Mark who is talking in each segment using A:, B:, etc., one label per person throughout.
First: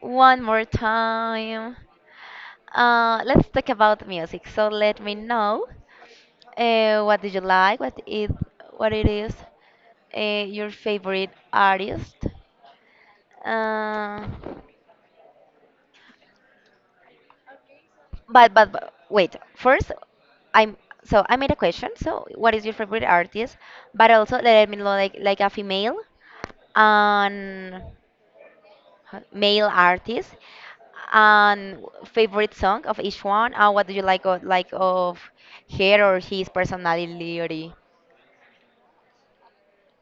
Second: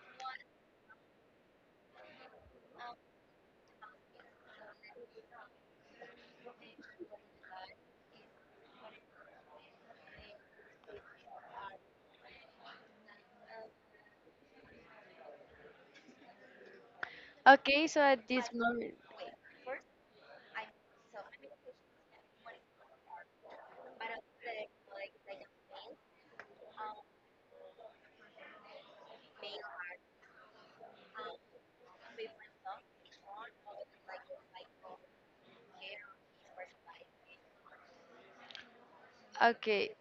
A: one more time. Let's talk about music. So let me know what do you like, what it is your favorite artist. Uh,
B: Okay, so at this
A: but
B: moment.
A: wait, first, I'm so I made a question. So what is your favorite artist? But also let me know like a female and male artists, and favorite song of each one, and what do you like of her or his personality.
B: Okay,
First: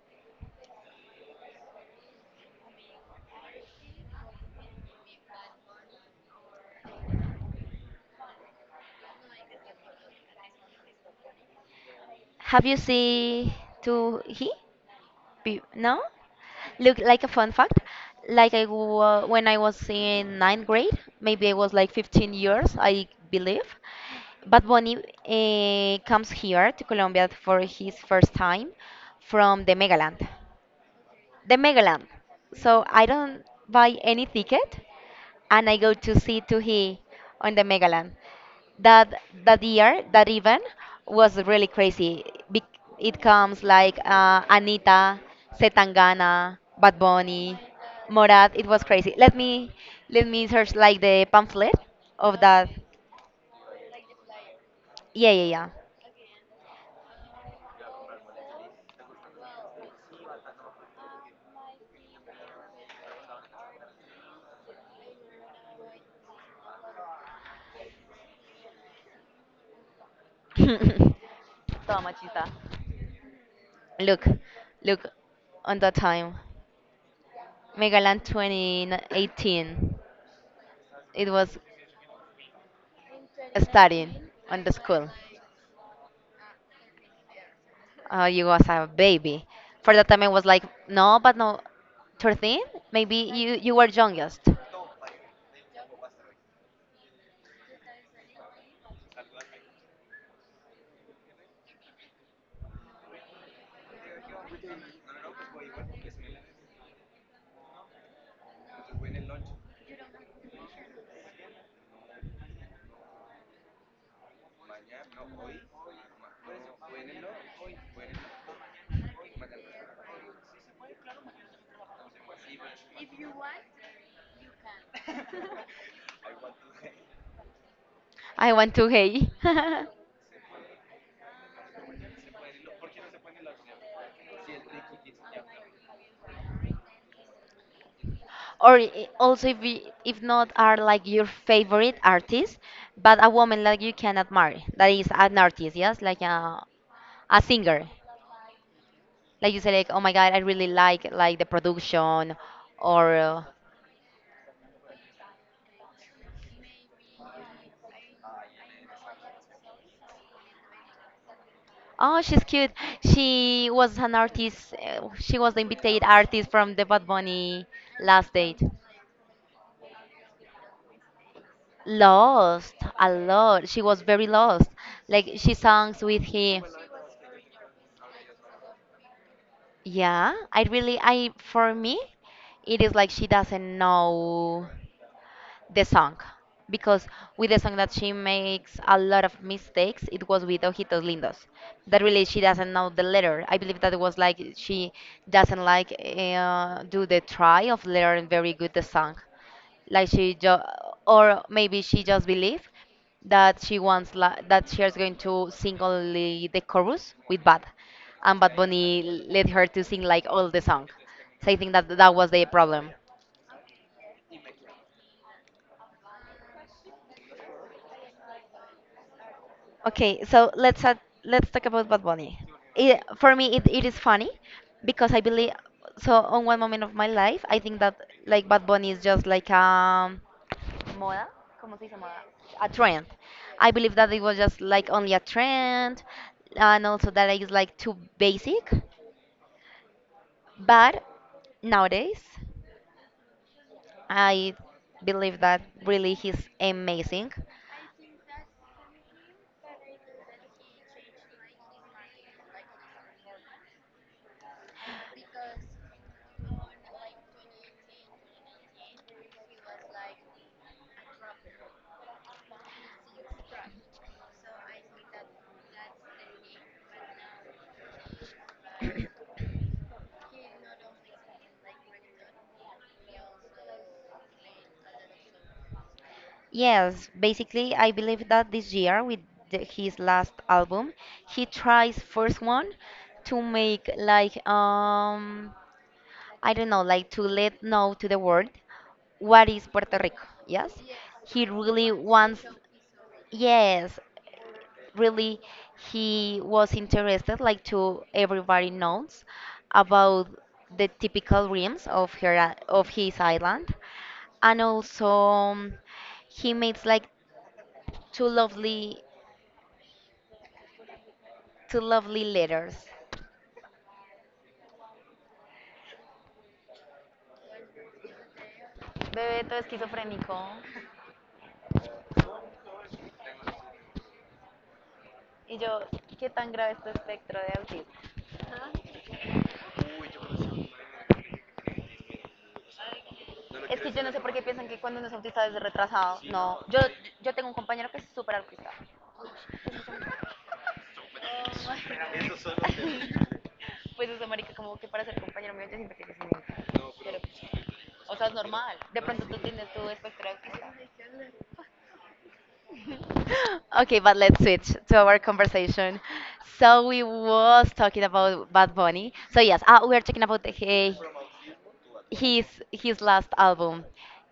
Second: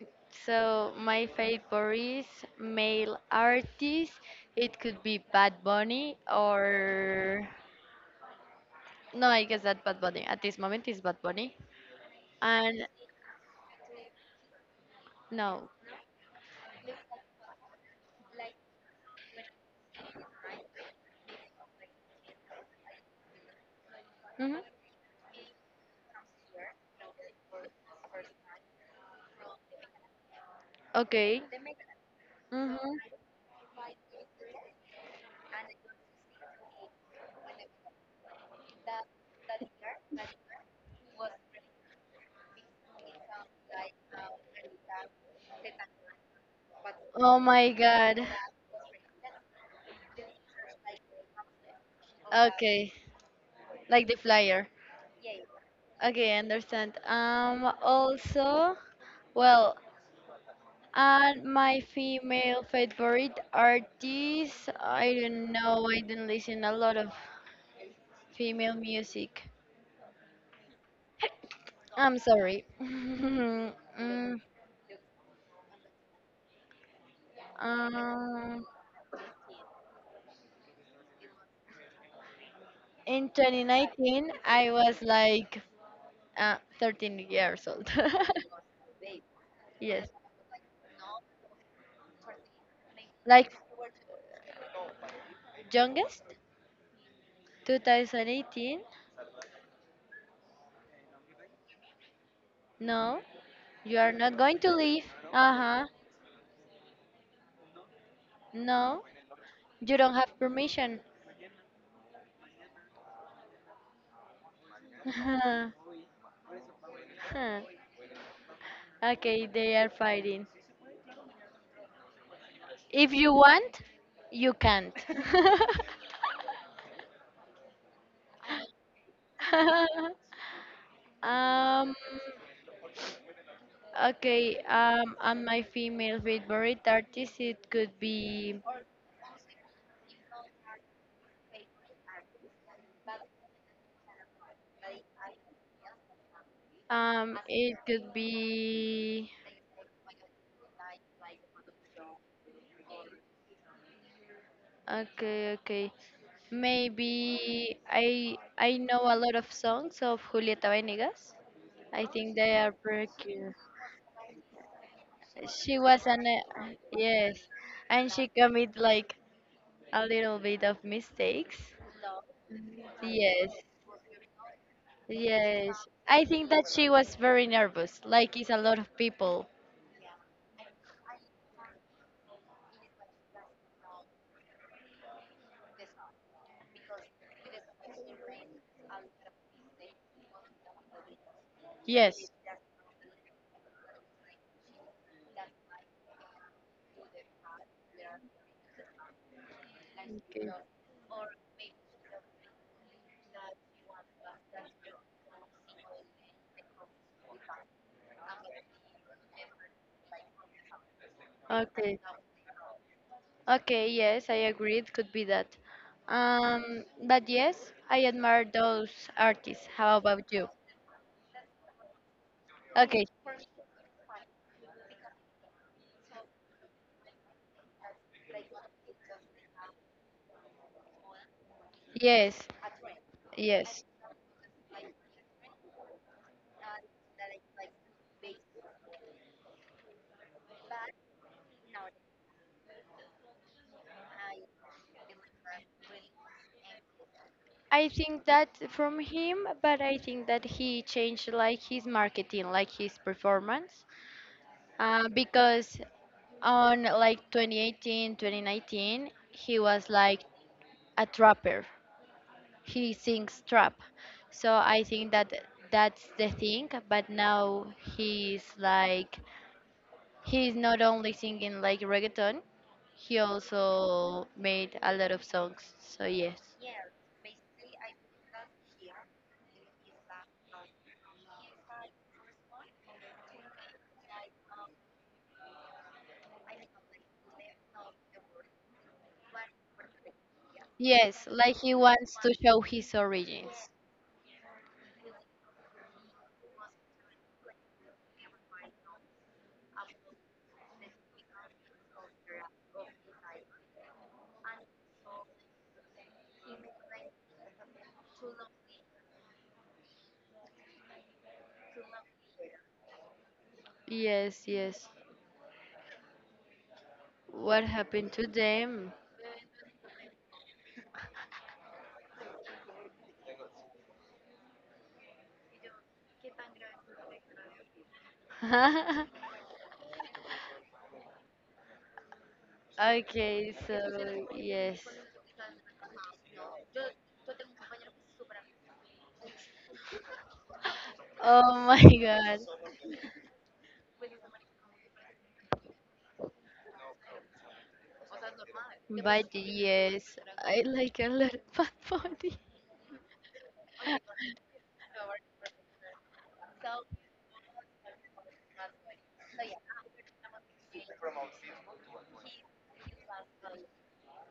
B: so my favorite male artist, it could be Bad Bunny, or no, I guess that Bad Bunny at this moment is Bad Bunny,
A: Have you
B: and
A: seen to he?
B: no.
A: No, look, like a fun fact. Like, when I was in ninth grade, maybe I was like 15 years, I believe.
B: Hmm.
A: But Bunny comes here to Colombia for his first time, from the Megaland.
B: Okay.
A: The Megalam. So
B: Mm-hmm.
A: I don't buy any ticket, and I go to see to he on the Megalam. That year, that event was really crazy. Bec- It comes like Anita, Setangana, Bad
B: Oh
A: Bunny,
B: my God.
A: Morat. It was crazy. Let me search like the pamphlet of that.
B: Okay, like the flyer.
A: Yeah, yeah, yeah.
B: Okay, I understand. Also, well, and my female favorite artists, I don't know, I don't listen a lot of female music.
A: Toma,
B: I'm
A: machita.
B: sorry.
A: Look,
B: Mm,
A: look on the time. Megaland
B: um,
A: 2018. It was
B: in
A: studying
B: 2019,
A: on
B: I
A: the
B: was
A: school.
B: like 13 years old.
A: You was a baby. For that
B: Yes,
A: time, I was like, no, but no, 13? Maybe
B: like
A: you were youngest.
B: youngest 2018. No, you are not going to leave. Uh huh. No, you don't have permission. Huh. Okay, they are fighting. If you want, you can't.
A: I want to hey.
B: um. Okay. And my female favorite artist, it could be.
A: Or, also, if not, are like your favorite artist, but a woman like you cannot marry. That is an artist, yes? Like a, a
B: It
A: singer.
B: could be.
A: Like you say, like, oh my God, I really like the production or
B: Okay. Okay. Maybe I know a lot of songs of Julieta Venegas. I
A: Oh,
B: think
A: she's
B: they are
A: cute.
B: pretty cute.
A: She was an artist. She was the
B: She was
A: invited
B: an
A: artist from the Bad
B: yes,
A: Bunny
B: and she
A: last date.
B: commit like a little bit of mistakes.
A: Lost a
B: Yes,
A: lot. She was very lost. Like she
B: yes.
A: songs with
B: I think
A: him.
B: that she was very nervous, like it's a lot of people.
A: Yeah, I really, I for me, it is like she doesn't know the song, because with the song that she makes a lot of mistakes, it was with ojitos lindos, that really
B: Yes.
A: she doesn't know the letter. I believe that it was like she doesn't like do the try of learning very good the song, like she
B: Okay.
A: just, or maybe she just believe that she wants that she is going to sing only the chorus with bad, and Bad Bunny led her to sing like all the song. So I think that
B: Okay.
A: that was the problem.
B: Okay, yes, I agree. It could be that. But yes, I admire those artists. How
A: Okay,
B: about you?
A: so let's talk about Bad Bunny. It,
B: Okay.
A: for me, it is funny because I believe so. On one moment of my life, I think that like Bad Bunny is just like moda. ¿Cómo se dice moda?
B: Yes.
A: A trend. I
B: Yes.
A: believe that it was just like only a trend, and also that it's like too basic. But nowadays, I believe that really he's amazing.
B: I think that from him, but I think that he changed like his marketing, like his performance, because on like 2018, 2019, he was like a trapper. He sings trap, so I think that that's the thing. But now he's like he's not only singing like reggaeton, he also made a lot of songs. So yes.
A: Yes, basically, I believe that this year, with his last album, he tries first one to make like I don't know, like to let know to the world what is Puerto Rico. Yes,
B: Yes,
A: he
B: like he
A: really
B: wants to
A: wants.
B: show his origins.
A: Yes, really, he was interested like to everybody knows about the typical rims of his island, and also he makes like two lovely to lovely letters.
B: Yes, yes. What happened to them?
A: Bebé, todo esquizofrénico. Y yo, ¿qué tan grave es tu espectro de autismo?
B: Okay,
A: Es que yo no sé
B: so
A: por qué piensan que
B: yes.
A: cuando uno es autista es retrasado. No, yo tengo un compañero que es súper autista.
B: Oh my God.
A: Pues eso, marica, como que para ser compañero mío yo siempre que es mi... O sea, es normal. De pronto
B: But
A: tú tienes tu
B: yes,
A: espectro de
B: I
A: autista.
B: like a lot of Bad Bunny.
A: Okay, but let's switch to our conversation. So we was talking about Bad Bunny. So yes, ah, we are talking about the, he- his his last album.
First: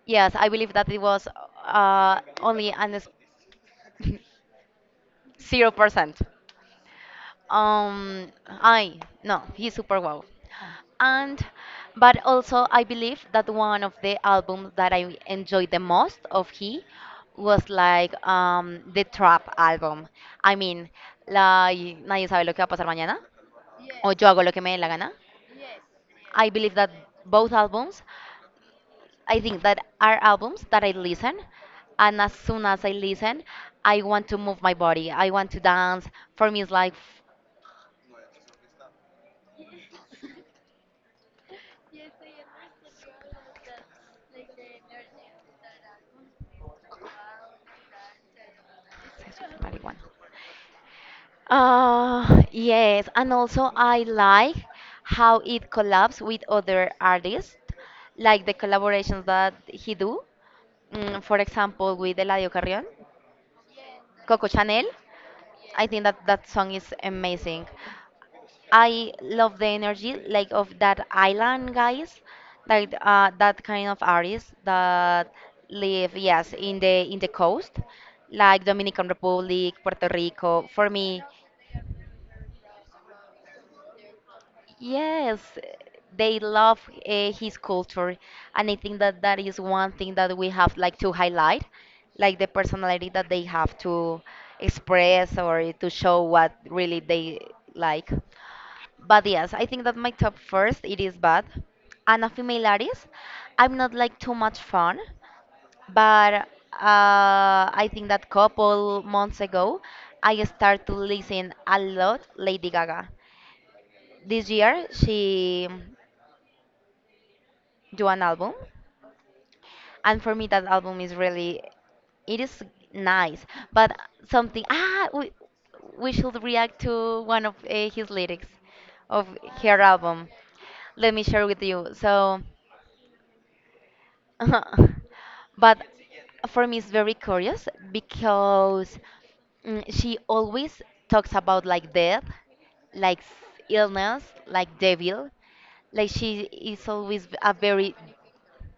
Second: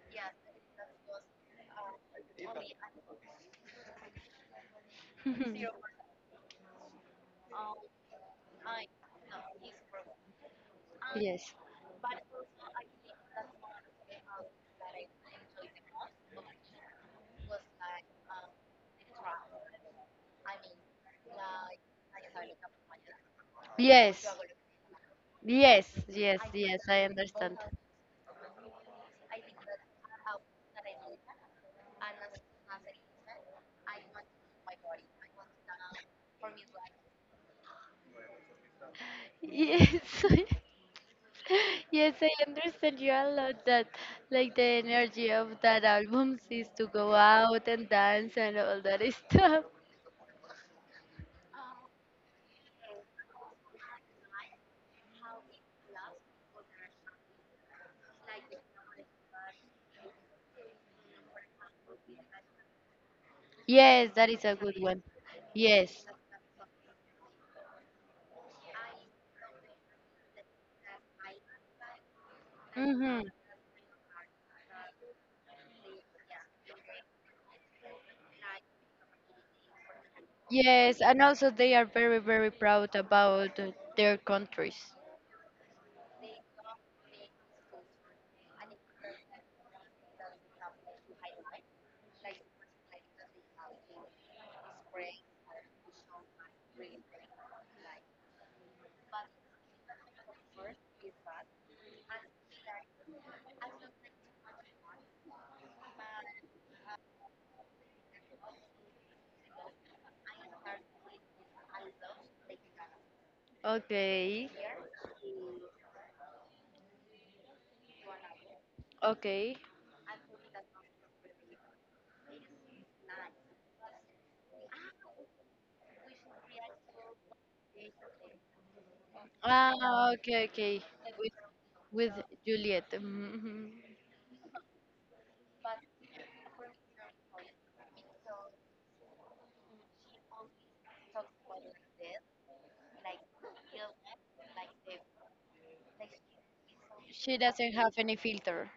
A: Yes, I believe that it was only an zero percent. I no, he's super wow. And
B: Yes.
A: but also I believe that one of the albums that I enjoyed the most of he was like the trap album. I mean, like nadie sabe lo que va a pasar mañana o
B: Yes.
A: yo hago lo que me dé la gana.
B: Yes. Yes.
A: I believe
B: Yes.
A: that
B: I
A: both
B: understand.
A: albums, I think that are albums that I listen, and as soon as I listen, I want to move my body. I want to dance. For me, it's like
B: Yes. Yes, I understand you a lot that like the energy of that album is to go out and dance and all that stuff.
A: marijuana. Yes, and also I like how it collabs with other artists, like the collaborations that he do. For example, with Eladio Carrion,
B: Yes, that is
A: Coco
B: a good
A: Chanel.
B: one.
A: I
B: Yes.
A: think that that song is amazing. I love the energy like of that island guys, like
B: Hmm.
A: that kind of artists that live, yes, in the coast, like Dominican Republic, Puerto Rico. For
B: Yes, and
A: me,
B: also they are very, very proud about their countries.
A: yes, they love his culture, and I think that that is one thing that we have like to highlight, like the personality that they have to express or to show what really they like. But yes, I think that my top first it is bad. And a female artist. I'm not like too much fun, but I think that couple months ago I start to listen a lot Lady Gaga.
B: Okay.
A: This year she do an album,
B: Okay.
A: and for me that album is really, it is nice. But something we should react to one of his lyrics of her
B: Ah,
A: album.
B: okay, okay.
A: Let me
B: With
A: share with you.
B: with
A: So
B: Juliet. Mhm.
A: but for me, it's very curious because, she always talks about like death, like illness, like devil. Like she is always
B: She
A: a
B: doesn't have
A: very,
B: any filter.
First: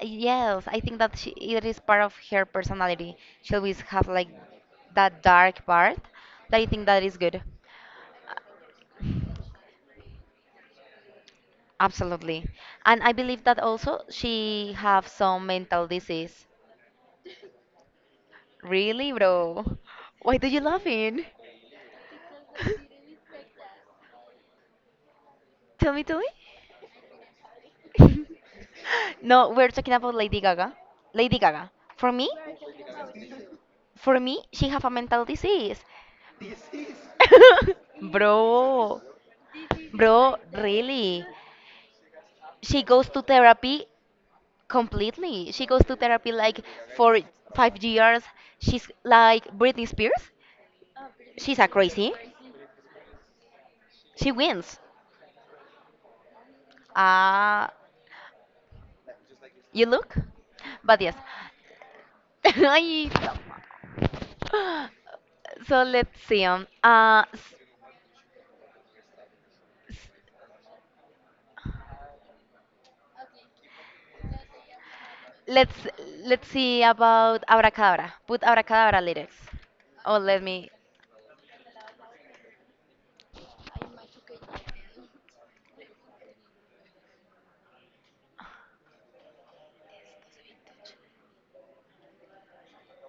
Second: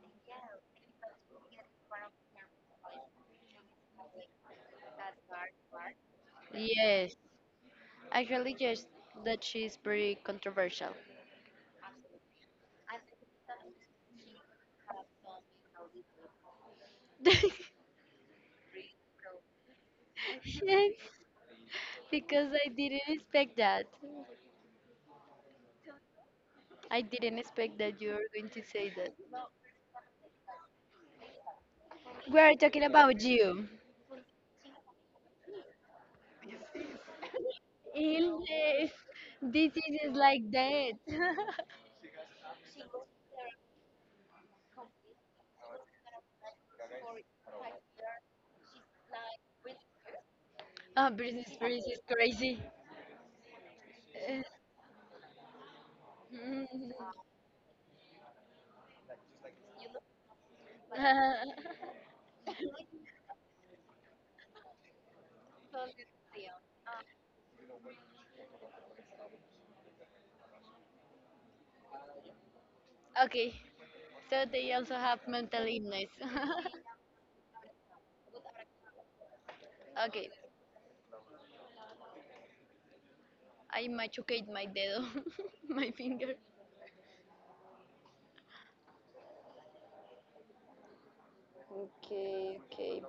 A: yes. I think that she, it is part of her personality. She always has like that dark part. That I think that is
B: Yes.
A: good.
B: Actually, yes, that she's pretty controversial.
A: Absolutely. And I believe that also she have some mental disease. Really, bro? Why do you
B: Yes,
A: laughing?
B: because I didn't expect that.
A: Tell me, tell me.
B: I didn't expect that you were going to say that.
A: No, we're talking about Lady Gaga. Lady Gaga. For me,
B: We are talking about you.
A: for me, she have a mental disease.
B: Illness.
A: Bro,
B: Disease is
A: bro,
B: like that.
A: really. She goes to therapy completely. She goes to therapy like for 5 years. She's like Britney Spears.
B: Oh, Britney
A: She's a
B: Spears is
A: crazy.
B: crazy.
A: She
B: Uh,
A: wins.
B: mm.
A: Ah, you look. But yes. Ay, no. So let's see.
B: Okay, so they also have mental
A: Let's
B: illness.
A: let's see about abracadabra. Put abracadabra lyrics. Oh,
B: Okay,
A: let me.
B: I machucate my dedo, my finger. Okay, okay.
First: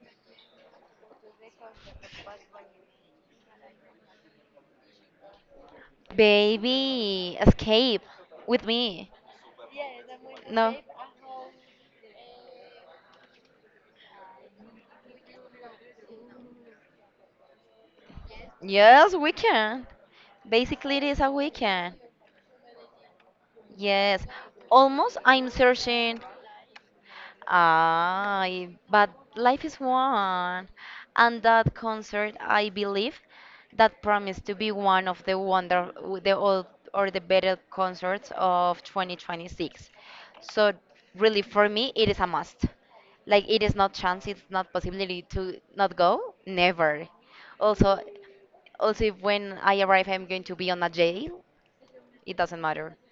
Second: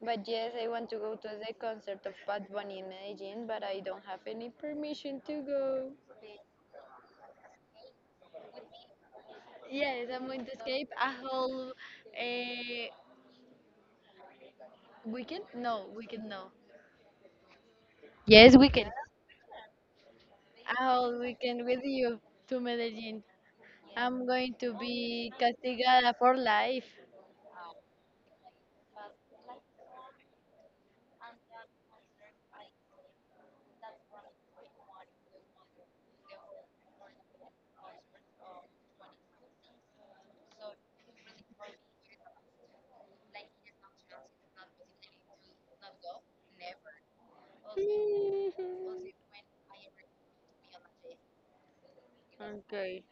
B: But yes, I want to go to the concert of Bad Bunny in Medellin, but I don't have any permission to go.
A: Baby, escape with me.
B: Yes, I'm going to
A: No.
B: escape a whole weekend. No, weekend no. Yes, we can.
A: Yes, weekend.
B: A
A: Basically, it
B: whole
A: is a
B: weekend with
A: weekend.
B: you to Medellin. I'm
A: Yes.
B: going to
A: Almost,
B: be
A: I'm
B: castigada
A: searching,
B: for life.
A: but life is one. And that concert, I believe, that promised to be one of the wonder, the old or the better concerts of 2026. So really, for me, it is a must. Like it is not chance, it's not possibility to not go, never. Also, also, if when I arrive, I'm going to be on a jail. It doesn't matter.
B: Okay,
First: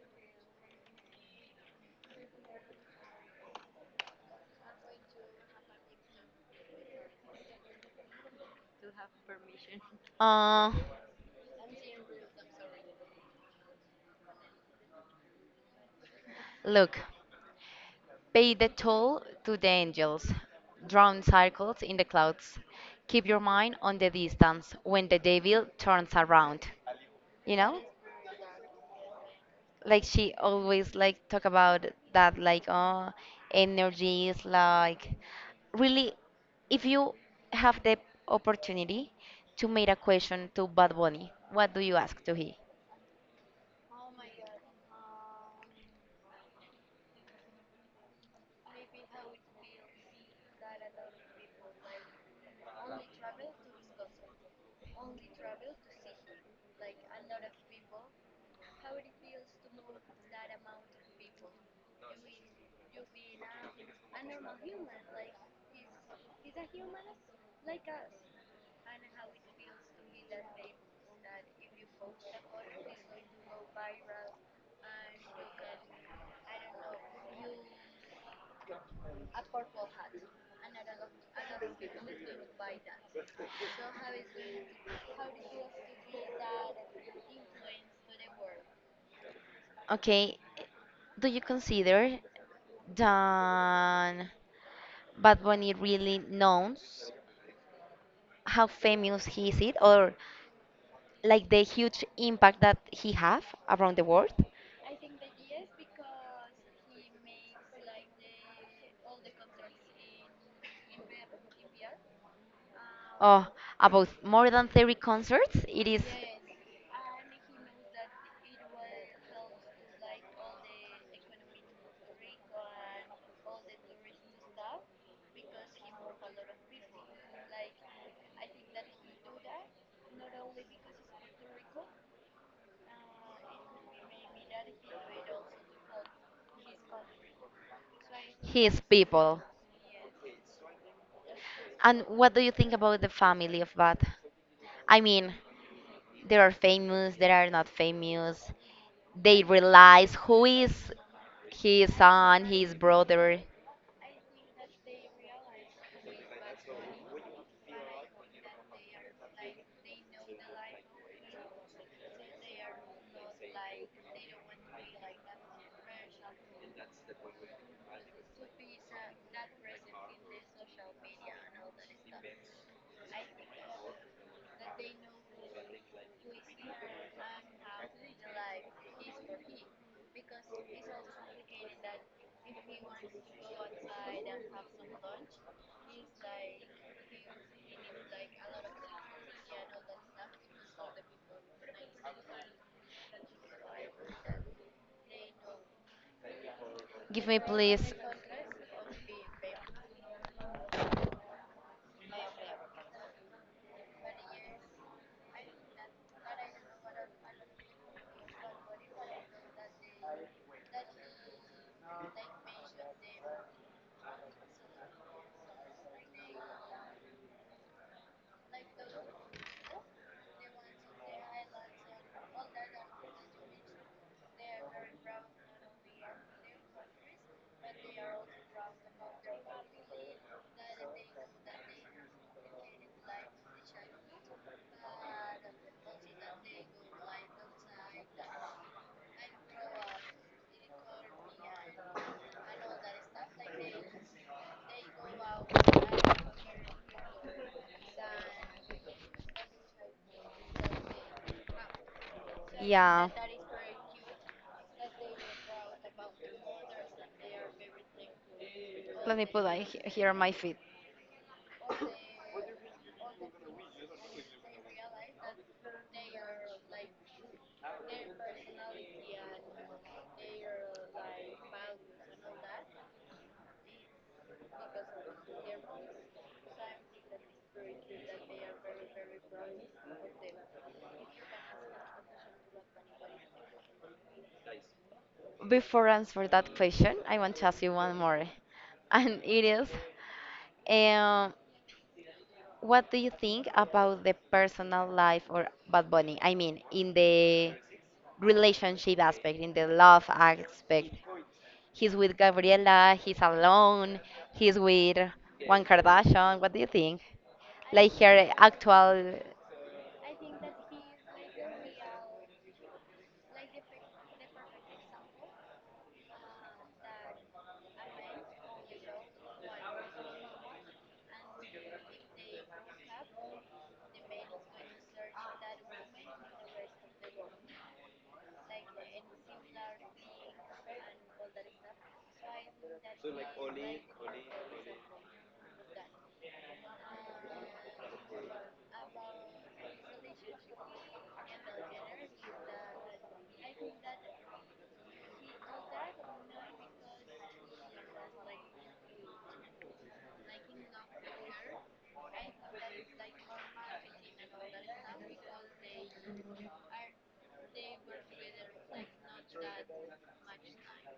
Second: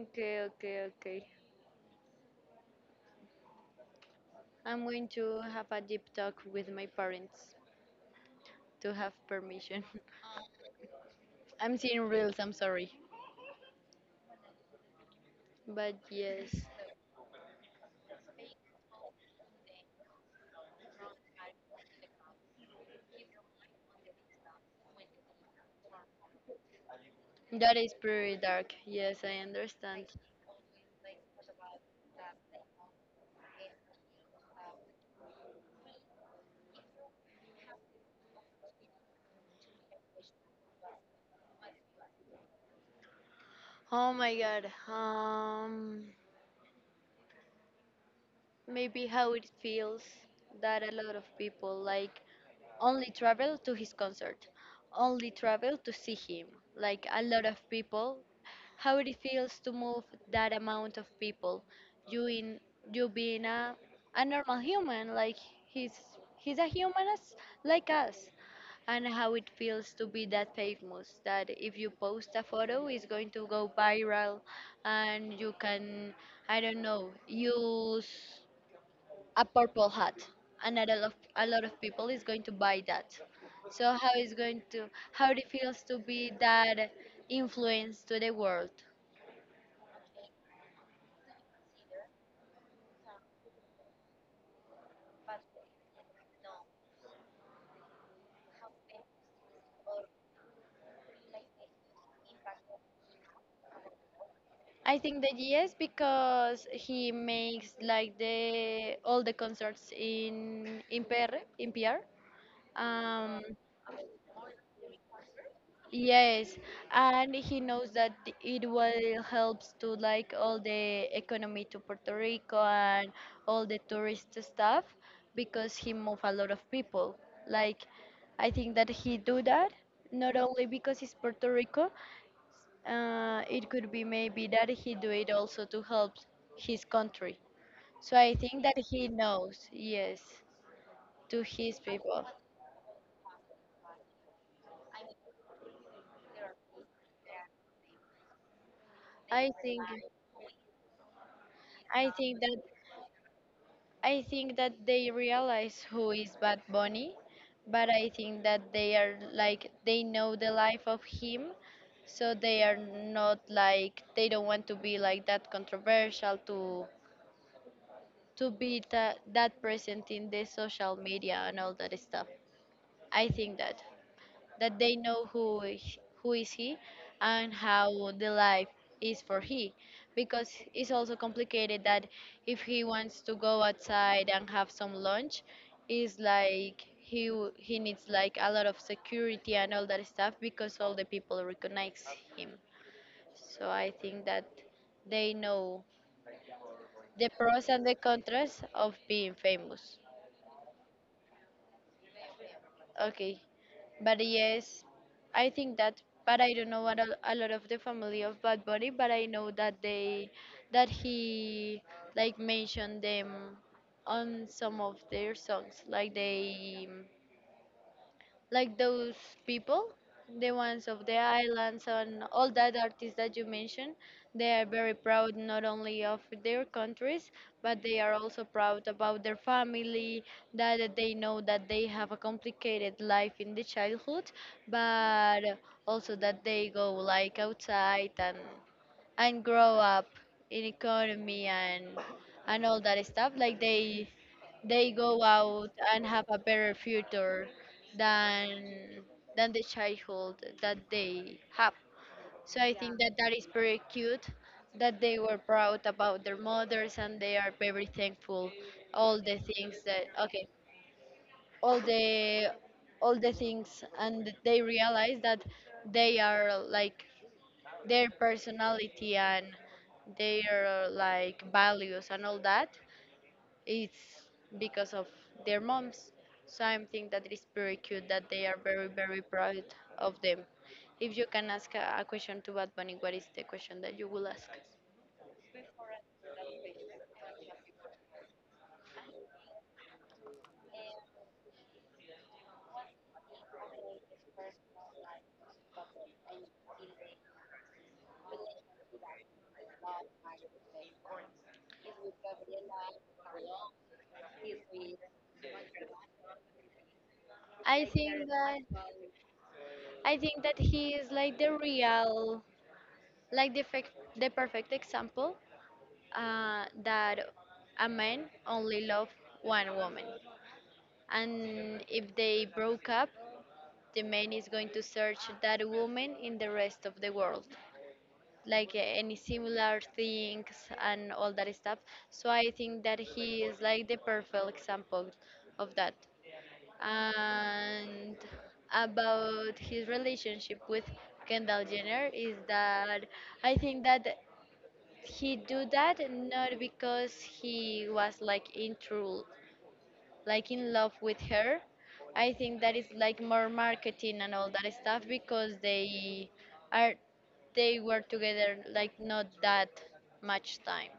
B: okay, okay, okay. I'm going to have a deep talk with my parents to have permission.
A: Uh,
B: I'm seeing reels, I'm sorry. But yes,
A: look. Pay the toll to the angels. Drawn circles in the clouds. Keep your mind on the distance when the devil turns around. You
B: that
A: know,
B: is pretty dark. Yes, I
A: like
B: understand.
A: she always like talk about that, like oh, energy is like really. If you have the opportunity to make a question to Bad Bunny, what do you ask to he?
B: Oh my god. Um. Maybe how it feels that a lot of people like only travel to his concert, only travel to see him. Like a lot of people, how it feels to move that amount of people. You in you being a normal human, like he's he's a human as like us. And how it feels to be that famous that if you post a photo it's going to go viral, and you can, I don't know, use a purple hat, and a lot of people is going to buy that. So how it feels to be that influence to the world.
A: Okay, do you consider that Bad Bunny really knows how famous he is it, or like the huge impact that he have around the world?
B: I think that yes, because he makes like the all the concerts in PR in PR. Um,
A: Oh, about more than 30 concerts, it is.
B: Yes, and he knows that it will helps to like all the economy to Puerto Rico and all the tourist stuff, because he move a lot of people. Like, I think that he do that not only because it's Puerto Rico, it could be maybe that he do it also to help his country. So I think that
A: His
B: he
A: people.
B: knows, yes, to his
A: And
B: people.
A: what do you think about the family of bat? I mean, there are famous, there are not famous. They
B: I think
A: realize who is his
B: I think
A: son,
B: that
A: his brother.
B: I think that they realize who is Bad Bunny, but I think that they are like, they know the life of him, so they are not like, they don't want to be like that controversial to be that present in the social media and all that stuff. I think that they know who is he, and how the life is for he, because it's also complicated that if he wants to go outside and have some lunch, is like he needs like a lot of security and all that stuff, because all the people recognize him. So I think that they know
A: Give
B: the
A: me,
B: pros and
A: please.
B: the contras of being famous. Okay, but yes, I think that. But I don't know what a lot of the family of Bad Bunny, but I know that they that he like mentioned them on some of their songs, like they like those people, the ones of the islands and all that artists that you mentioned. They are very proud not only of their countries, but they are also proud about their family, that they know that they have a complicated life in the childhood, but also that they go like outside and grow up in economy and all that stuff, like they go out and have a better future than than the childhood that they have. So I think
A: Yeah.
B: that that is very cute that they were proud about their mothers, and they are very thankful
A: Let
B: all
A: me
B: the
A: put on
B: things that.
A: here on my
B: Okay.
A: feet.
B: All the all the things, and they realize that they are like their personality and their like values and all that, it's because of their moms. So I think that it is very cute that they are very, very proud of them. If you can ask a question to Bad Bunny, what is the question that you will ask?
A: Before I answer that question, I want to ask you one more, and it is, um, what do you think about the personal life or Bad Bunny? I mean, in the relationship aspect, in the love aspect. He's with Gabriela, he's alone, he's with one Kardashian. What do you think?
B: I
A: Like
B: think
A: her
B: that
A: actual.
B: I think that he is like the real, like the perfect example, that a man only love one woman, and if they broke up, the man is going to search that woman in the rest of the world, like any similar things and all that stuff. So I think that he is like the perfect example of that. And about his relationship with Kendall Jenner is that, I think that he do that not because he was like in true like in love with her. I think that is like more marketing and all that stuff, because are they were together like not that much time.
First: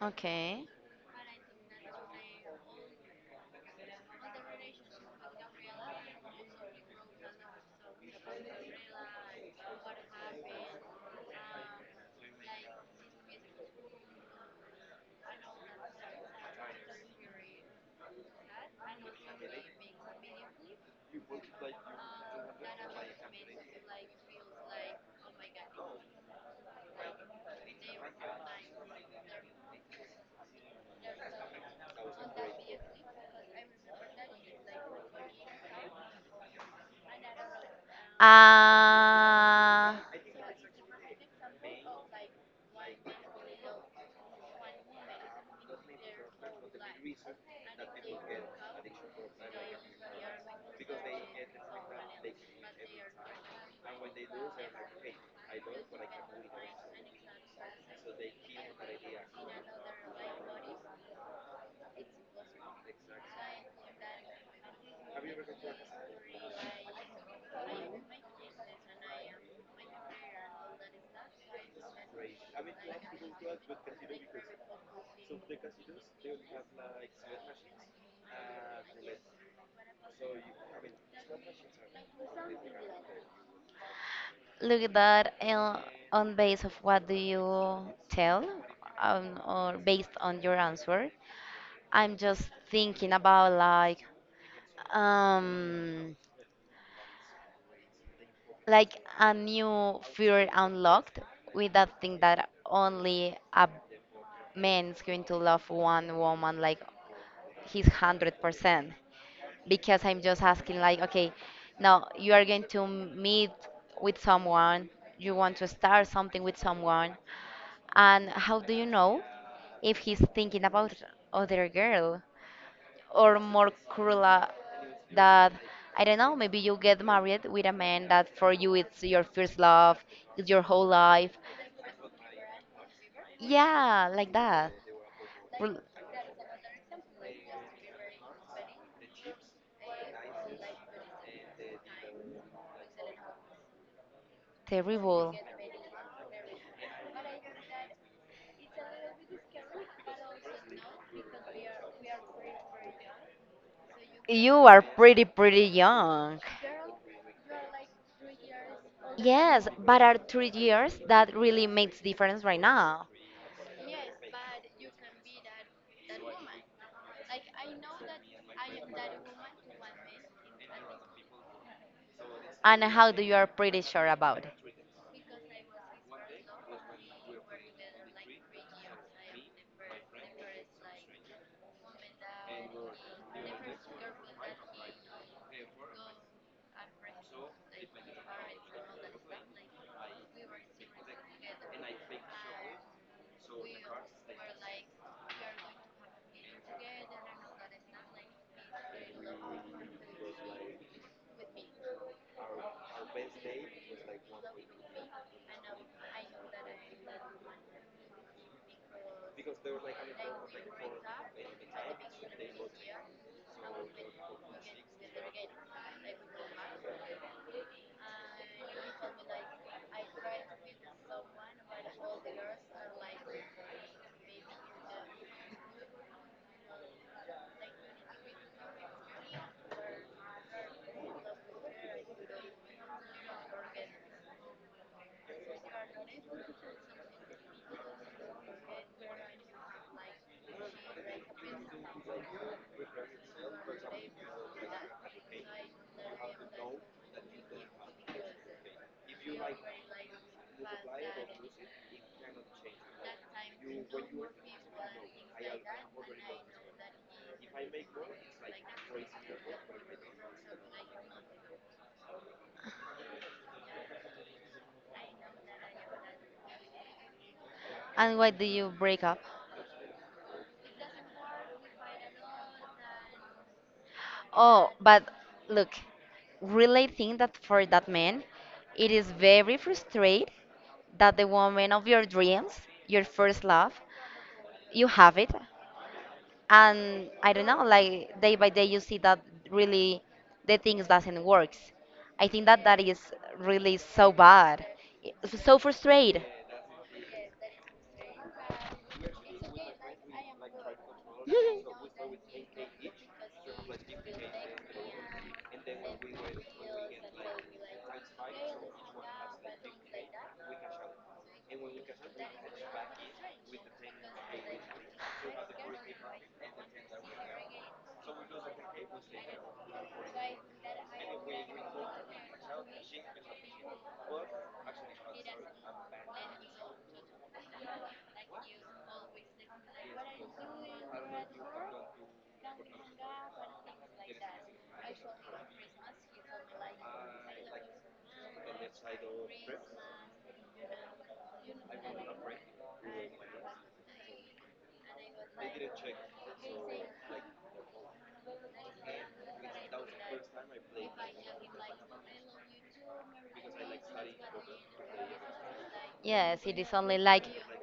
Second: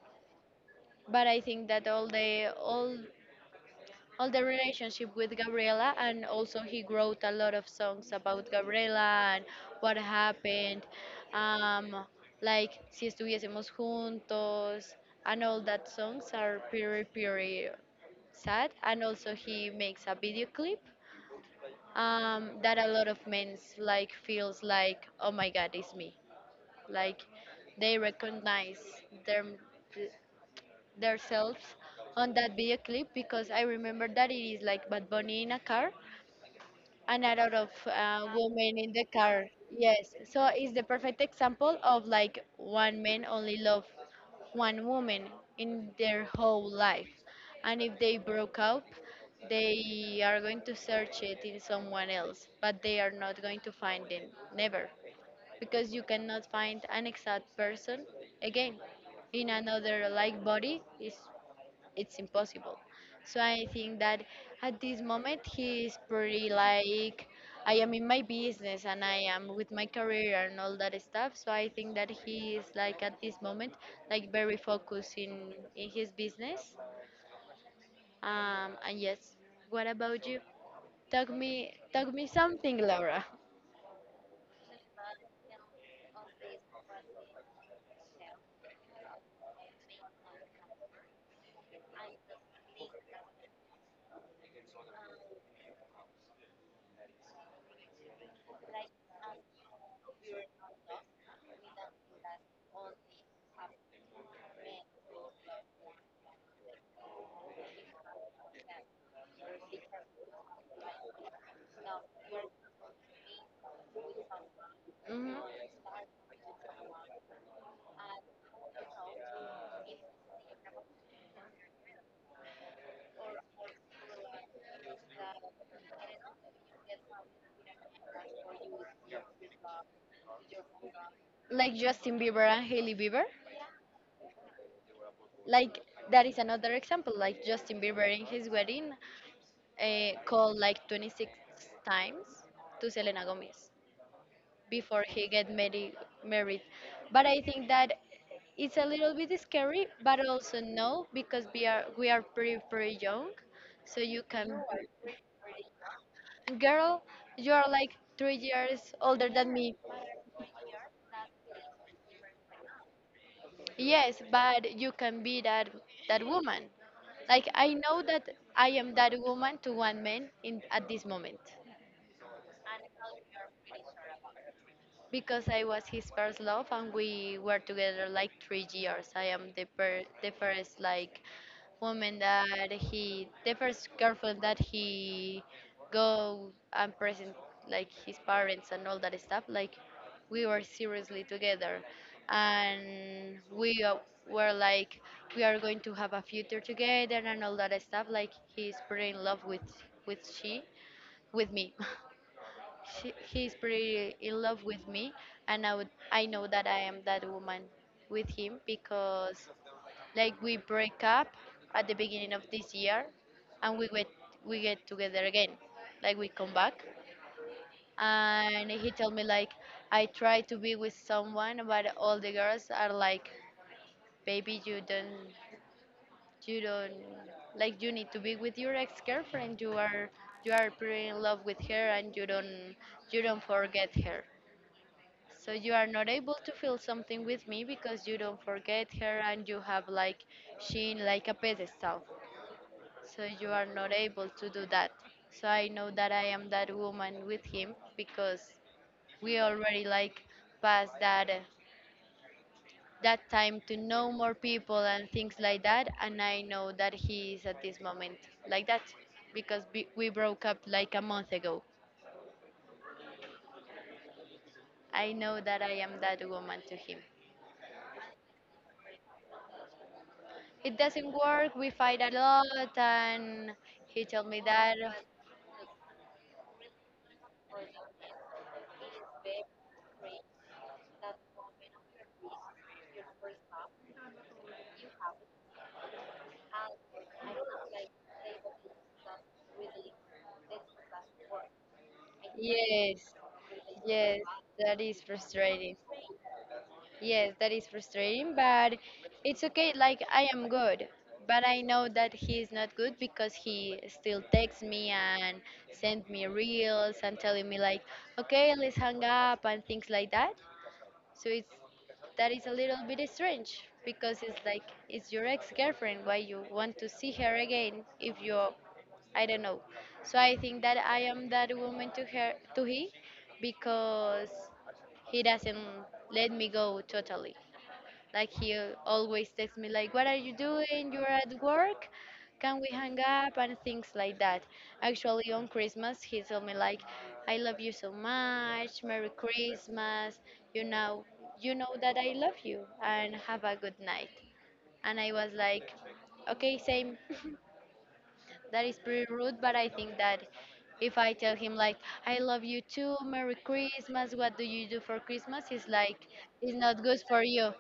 A: Okay.
B: But I think that all the all the relationship with Gabriela, and also he wrote a lot of songs about Gabriela and what happened, um, like si estuviésemos juntos, and all that songs are pretty pretty sad, and also he makes a video clip, that a lot of men like feels like, oh my god, it's me, like they recognize their themselves on that video clip, because I remember that it is like Bad Bunny in a car and a lot of women in the car.
A: Uh,
B: Yes, so it's the perfect example of, like, one man only love one woman in their whole life, and if they broke up, they are going to search it in someone else, but they are not going to find it never, because you cannot find an exact person again in another like body. Is it's impossible. So I think that at this moment he is pretty like, I am in my business and I am with my career and all that stuff. So I think that he is like at this moment, like, very focused in his business. And yes, what about you? Talk me something, Laura.
A: Look at that, on base of what do you tell, or based on your answer. I'm just thinking about, like, um like a new fear unlocked with that thing that only a man's going to love one woman like his 100%, because I'm just asking, like, okay, now you are going to meet with someone,
B: Hmm.
A: you want to start something with someone, and how do you know if he's thinking about other girl? Or more cruel, that, I don't know, maybe you get married with a man that for you it's your first love, it's your whole life.
B: Like Justin Bieber and Hailey Bieber.
A: Yeah, like that. Rel-
B: Like that is another example. Like Justin Bieber in his wedding, called like 26 times to Selena Gomez before he
A: Terrible.
B: get married. But I think that it's a little bit scary, but also no, because we are pretty pretty young, so you can,
A: You are pretty, pretty young.
B: girl, you are like 3 years older than
A: Yes,
B: me.
A: but are 3 years that really makes difference right now.
B: Yes, but you can be that woman. Like, I know that I am that woman to one man in at this moment.
A: And how do you are pretty sure about it?
B: Because I was his first love and we were together like 3 years. I am the first like woman that he the first girlfriend that he go and present like his parents and all that stuff. Like we were seriously together, and we were like we are going to have a future together and all that stuff. Like he's pretty in love with she with me. He's pretty in love with me, and I know that I am that woman with him because, like, we break up at the beginning of this year, and we get together again, like we come back, and he told me like, I try to be with someone, but all the girls are like, baby, you don't, like, you need to be with your ex-girlfriend. You are pretty in love with her, and you don't forget her. So you are not able to feel something with me because you don't forget her and you have like she in like a pedestal. So you are not able to do that. So I know that I am that woman with him because we already like passed that time to know more people and things like that, and I know that he is at this moment like that because we broke up like a month ago. I know that I am that woman to him.
A: And why do you break up?
B: It doesn't work. We fight a lot, and he told me
A: Oh,
B: that.
A: but look, really think that for that man, it is very frustrating that the woman of your dreams, your first love, you have it, and I don't know, like day by day you see that really the things doesn't works. I think that that is
B: Yes,
A: really so
B: yes,
A: bad.
B: that is
A: It's so
B: frustrating.
A: frustrated.
B: Yes, that is frustrating, but it's okay. Like I am good, but I know that he is not good because he still texts me and send me reels and telling me like, okay, let's hang up and things like that. So it's that is a little bit strange because it's like it's your ex-girlfriend. Why you want to see her again if you, I don't know. So I think that I am that woman to he because he doesn't let me go totally. Like he always texts me like, "What are you doing? You're at work? Can we hang up?" and things like that. Actually, on Christmas, he told me like, "I love you so much. Merry Christmas. You know, you know that I love you, and have a good night." And I was like, "Okay, same." That is pretty rude, but I think that if I tell him like, "I love you too. Merry Christmas. What do you do for Christmas?" He's like,
A: Yes, it
B: "It's
A: is
B: not
A: only
B: good
A: like
B: for you."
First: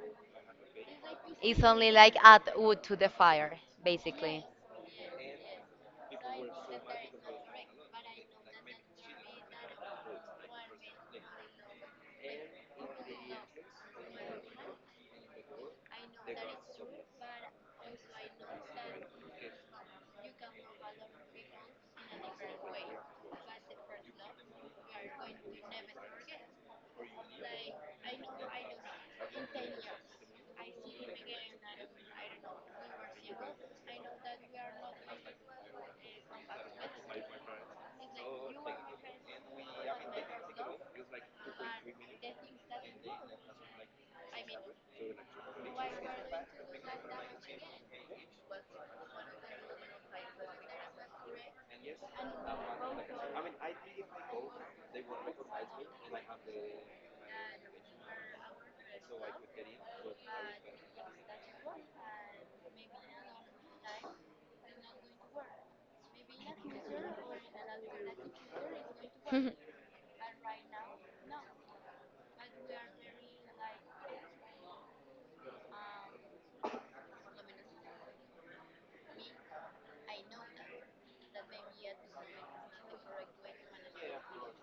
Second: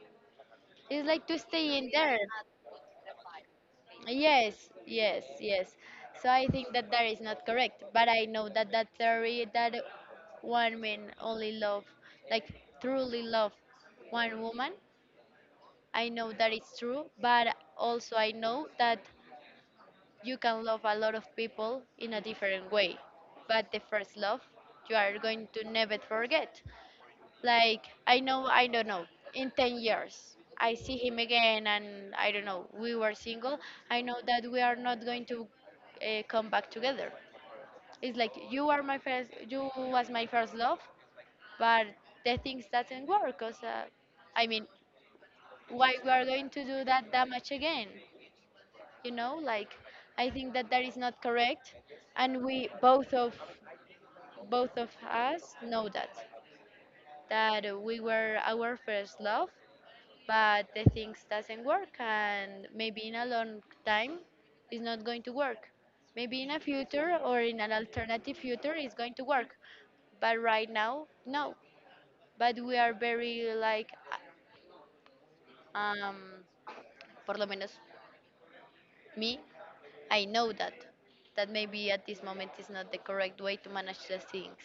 B: It's like to
A: it's
B: stay in
A: only like
B: there.
A: add wood to the fire, basically.
B: Yes, yes, yes. So I think that that is not correct, but I know that that theory that one man only love, like truly love one woman, I know that it's true, but also I know that you can love a lot of people in a different way, but the first love you are going to never forget. Like I know, I don't know. In 10 years, I see him again, and I don't know. We were single. I know that we are not going to come back together. It's like you was my first love, but the things doesn't work. Cause I mean, why we are going to do that damage again? Like I think that that is not correct, and we both of us know that we were our first love, but the things doesn't work, and maybe in a long time it's not going to work. Maybe in a future or in an alternative future it's going to work, but right now no. But we are very like uh, um por lo menos me, I know that that maybe at this moment is not the correct way to manage the things,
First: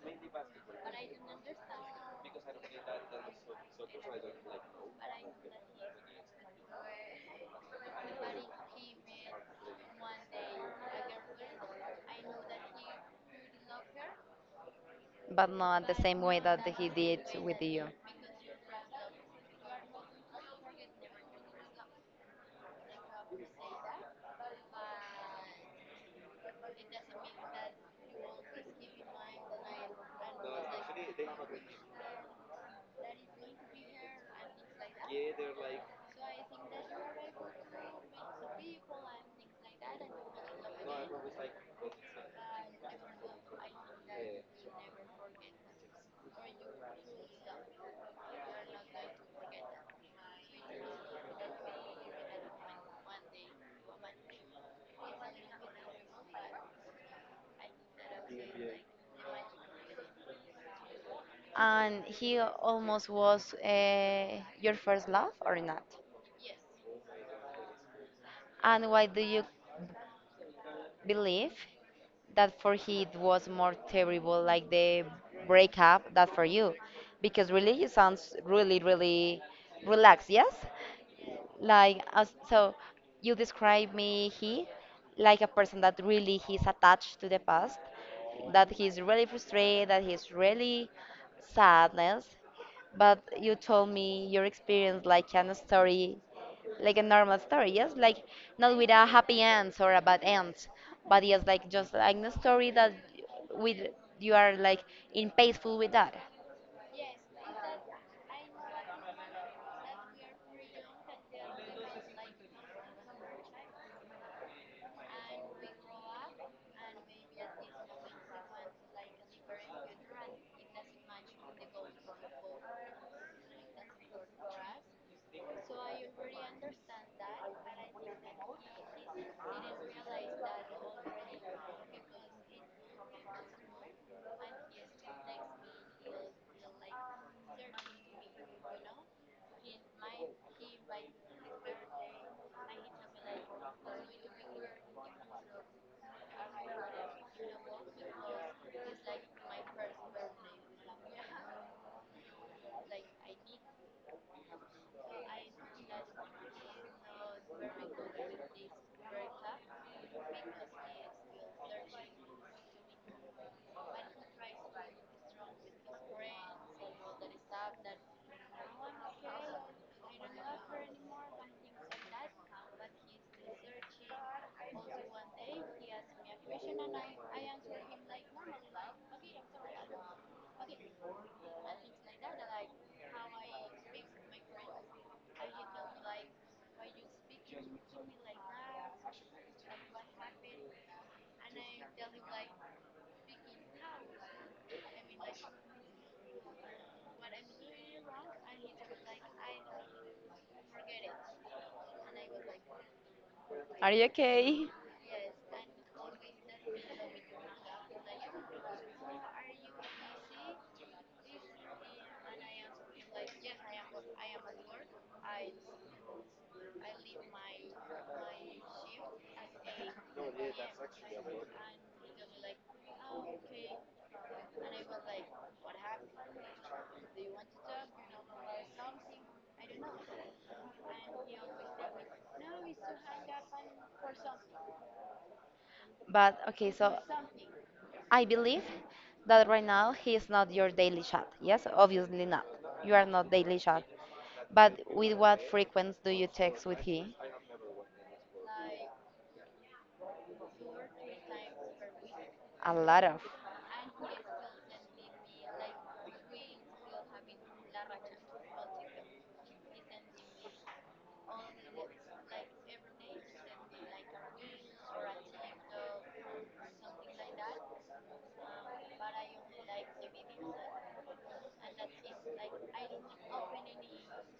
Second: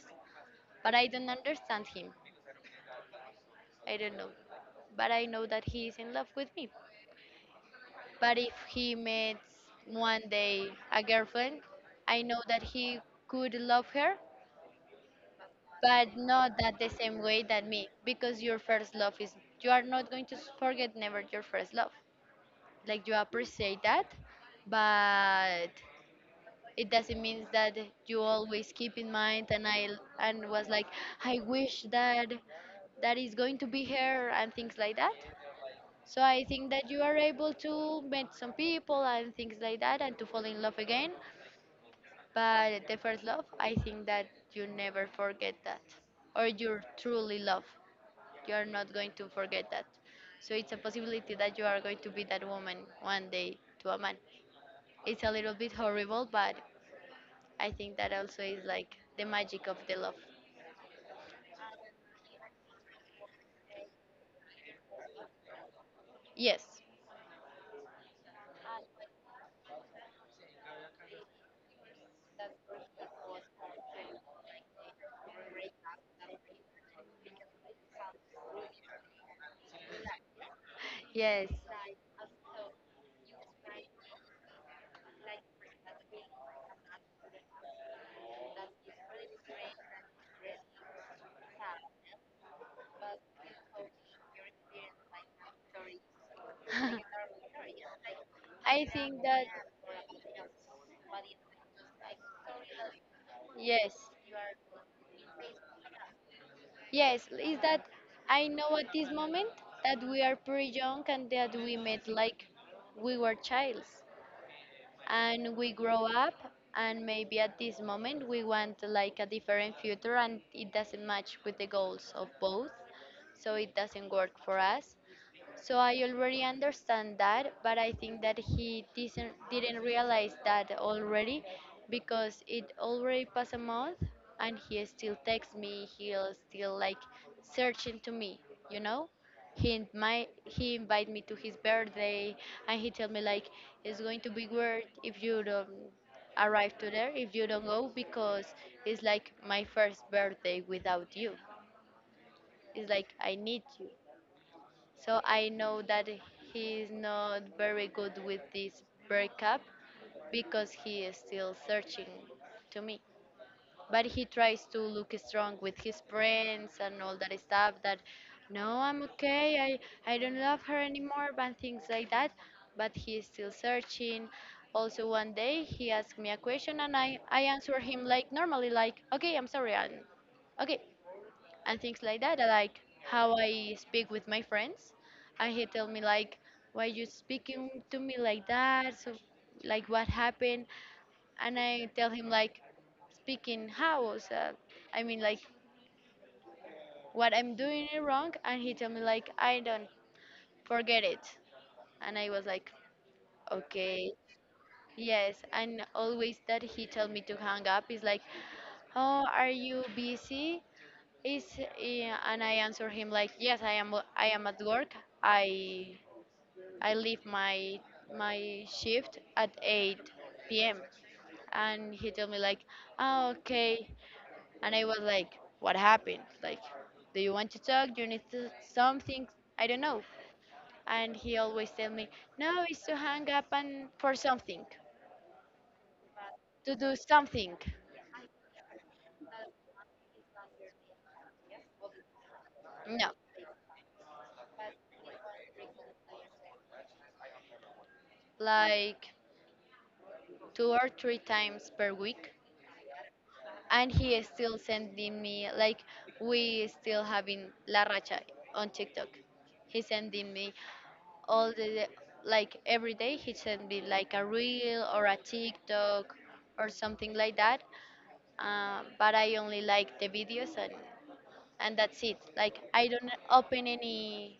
B: but I don't understand him. I don't know, but I know that he is in love with me. But if he meets one day a girlfriend, I know that he could love her,
A: But not the
B: but
A: same way
B: not
A: that
B: that
A: he
B: the
A: did
B: same way
A: with
B: that
A: you.
B: me, because your first love is you are not going to forget never your first love. Like you appreciate that, but it doesn't mean that you always keep in mind. And I and was like, I wish that that is going to be her and things like that. So I think that you are able to meet some people and things like that and to fall in love again. But the first love, I think that you never forget that. Or you truly love. You are not going to forget that. So it's a possibility that you are going to be that woman one day to a man. It's a little bit horrible, but I think that also is like the magic of the love.
A: And he almost was, your first love or not?
B: Yes,
A: And why do you believe that for he it was more terrible, like the breakup, that for you, because really you sounds really really relaxed, yes,
B: yes.
A: like, as, so you describe me, he, like a person that really he's attached to the past, that he's really frustrated, that he's really sadness. But you told me your experience like an story, like a normal story, yes? Like, not
B: I
A: with a
B: think
A: happy
B: that
A: end or a bad end, but yes, like just like a story that, with,
B: yes.
A: you are like in peaceful with that.
B: Yes, is that I know at this moment that we are pretty young and that we met like we were childs and we grow up, and maybe at this moment we want like a different future and it doesn't match with the goals of both, so it doesn't work for us. So I already understand that, but I think that he didn't realize that already because it already passed a month and he still texts me, he'll still like searching to me, you know? He invite me to his birthday and he tell me like it's going to be weird if you don't arrive to there, if you don't go because it's like my first birthday without you. It's like I need you. So I know that he is not very good with this breakup because he is still searching to me. But he tries to look strong with his friends and all that stuff that no, I'm okay, I don't love her anymore, and things like that. But he is still searching. Also, one day he asked me a question and I answered him like normally, like, okay, I'm sorry, and okay and things like that. I Like how I speak with my friends, and he tell me like, "Why you speaking to me like that? So, like, what happened?" And I tell him like, "Speaking how? So, I mean like, what I'm doing is wrong." And he tell me like, "I don't forget it." And I was like,
A: Are you
B: "Okay."
A: okay?
B: Yes, and always that he tell me to hang up is like, oh, are you busy? Is and I answer him like, yes, I am. I am at work. I I leave my shift at 8 p.m. And he told me like, oh, okay. And I was like, what happened? Like, do you want to talk? Do you need to, something? I don't know. And he always tell me, no, it's to hang up and for something,
A: But okay,
B: to do
A: so
B: something.
A: I believe that right now he is not your daily chat. Yes, obviously not. You are
B: No,
A: not daily chat. But with what frequency do you text with he?
B: like 2 or 3 times per week,
A: A lot of.
B: and he is still sending me like we still having La Racha on TikTok. He's sending me all the like every day he send me like a reel or a TikTok or something like that. But I only like the videos, and that's it. Like I don't open any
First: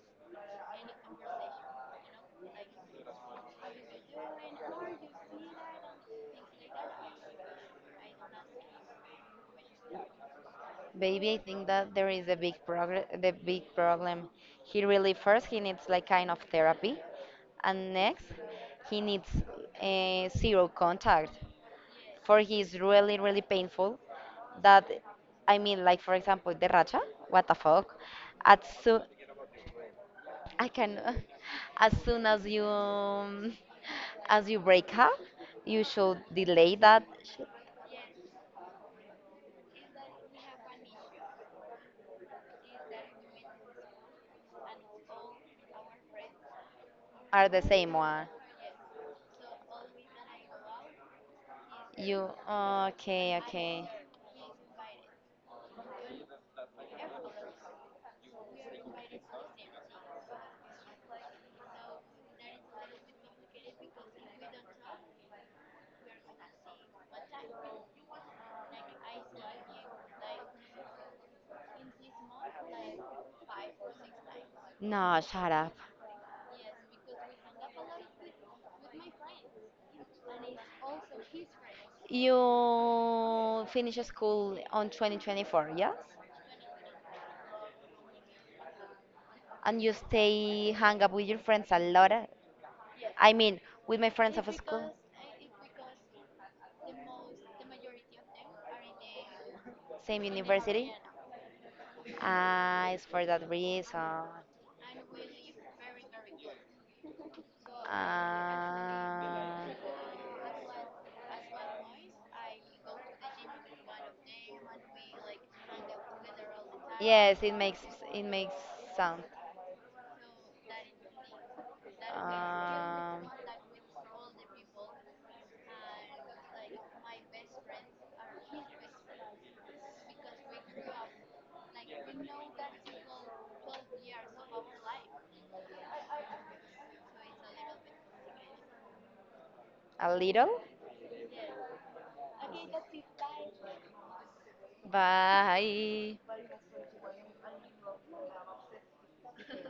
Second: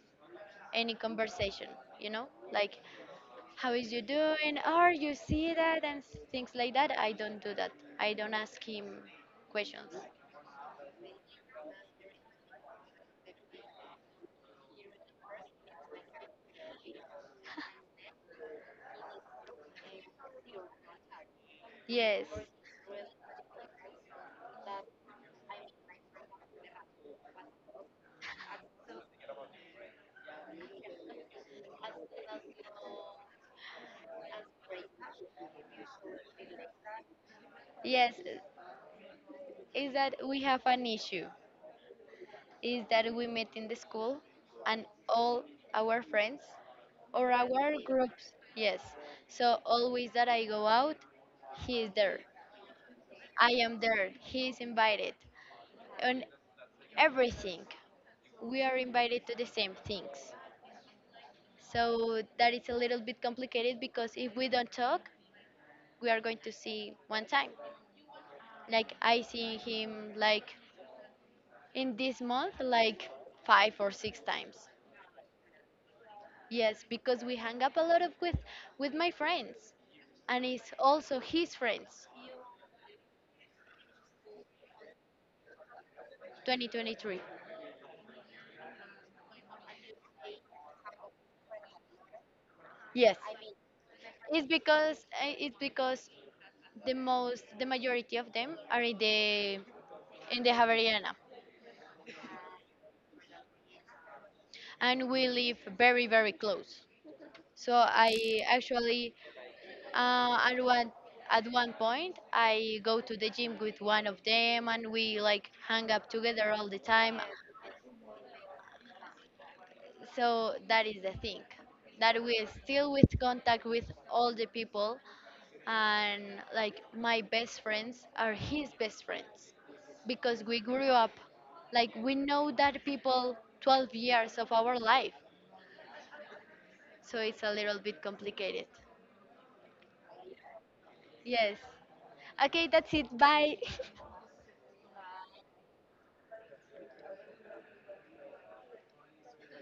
B: any conversation, you know? Like how is you doing? Or you see that and things like that. I don't do that. I don't ask him questions.
A: Baby, I think that there is a big progress, the big problem. He really first he needs like kind of therapy, and next he needs, zero contact.
B: Yes.
A: For he is really really painful, that, I mean, like, for example, the racha, what the fuck. As soon I can As soon as you as you break up, you should delay that shit.
B: Yes, is that we have an issue. Is that we meet in the school and all our friends or
A: Are the
B: our
A: same one.
B: groups. Yes. So always that I go out, he is there.
A: You, okay,
B: I am
A: okay.
B: there. He is invited. On everything, we are invited to the same things. So that is a little bit complicated because if we don't talk, we are going to see one time. Like I see him like in this month like 5 or 6 times.
A: No, shut up.
B: Yes, because we hang up a lot of with my friends, and it's also his friends.
A: You finish school on 2024, yes.
B: 2023.
A: And you stay hang up with your friends a lot.
B: Yes,
A: I mean, with my friends
B: it's
A: of school,
B: because the majority of them are
A: same
B: in the
A: university.
B: Javeriana,
A: Ah, it's for that reason.
B: and we live very very close. So I actually
A: Ah,
B: uh, at one at one point I go to the gym with one of them, and we like hang up together all the time.
A: yes, it makes sound.
B: So that is the thing that we still with
A: Um,
B: contact with all the people, and like my best friends are his best friends because we grew up, like we know that people 12 years of our life, so it's a little bit complicated.
A: A little?
B: Yes, okay, that's it, bye.
A: Bye.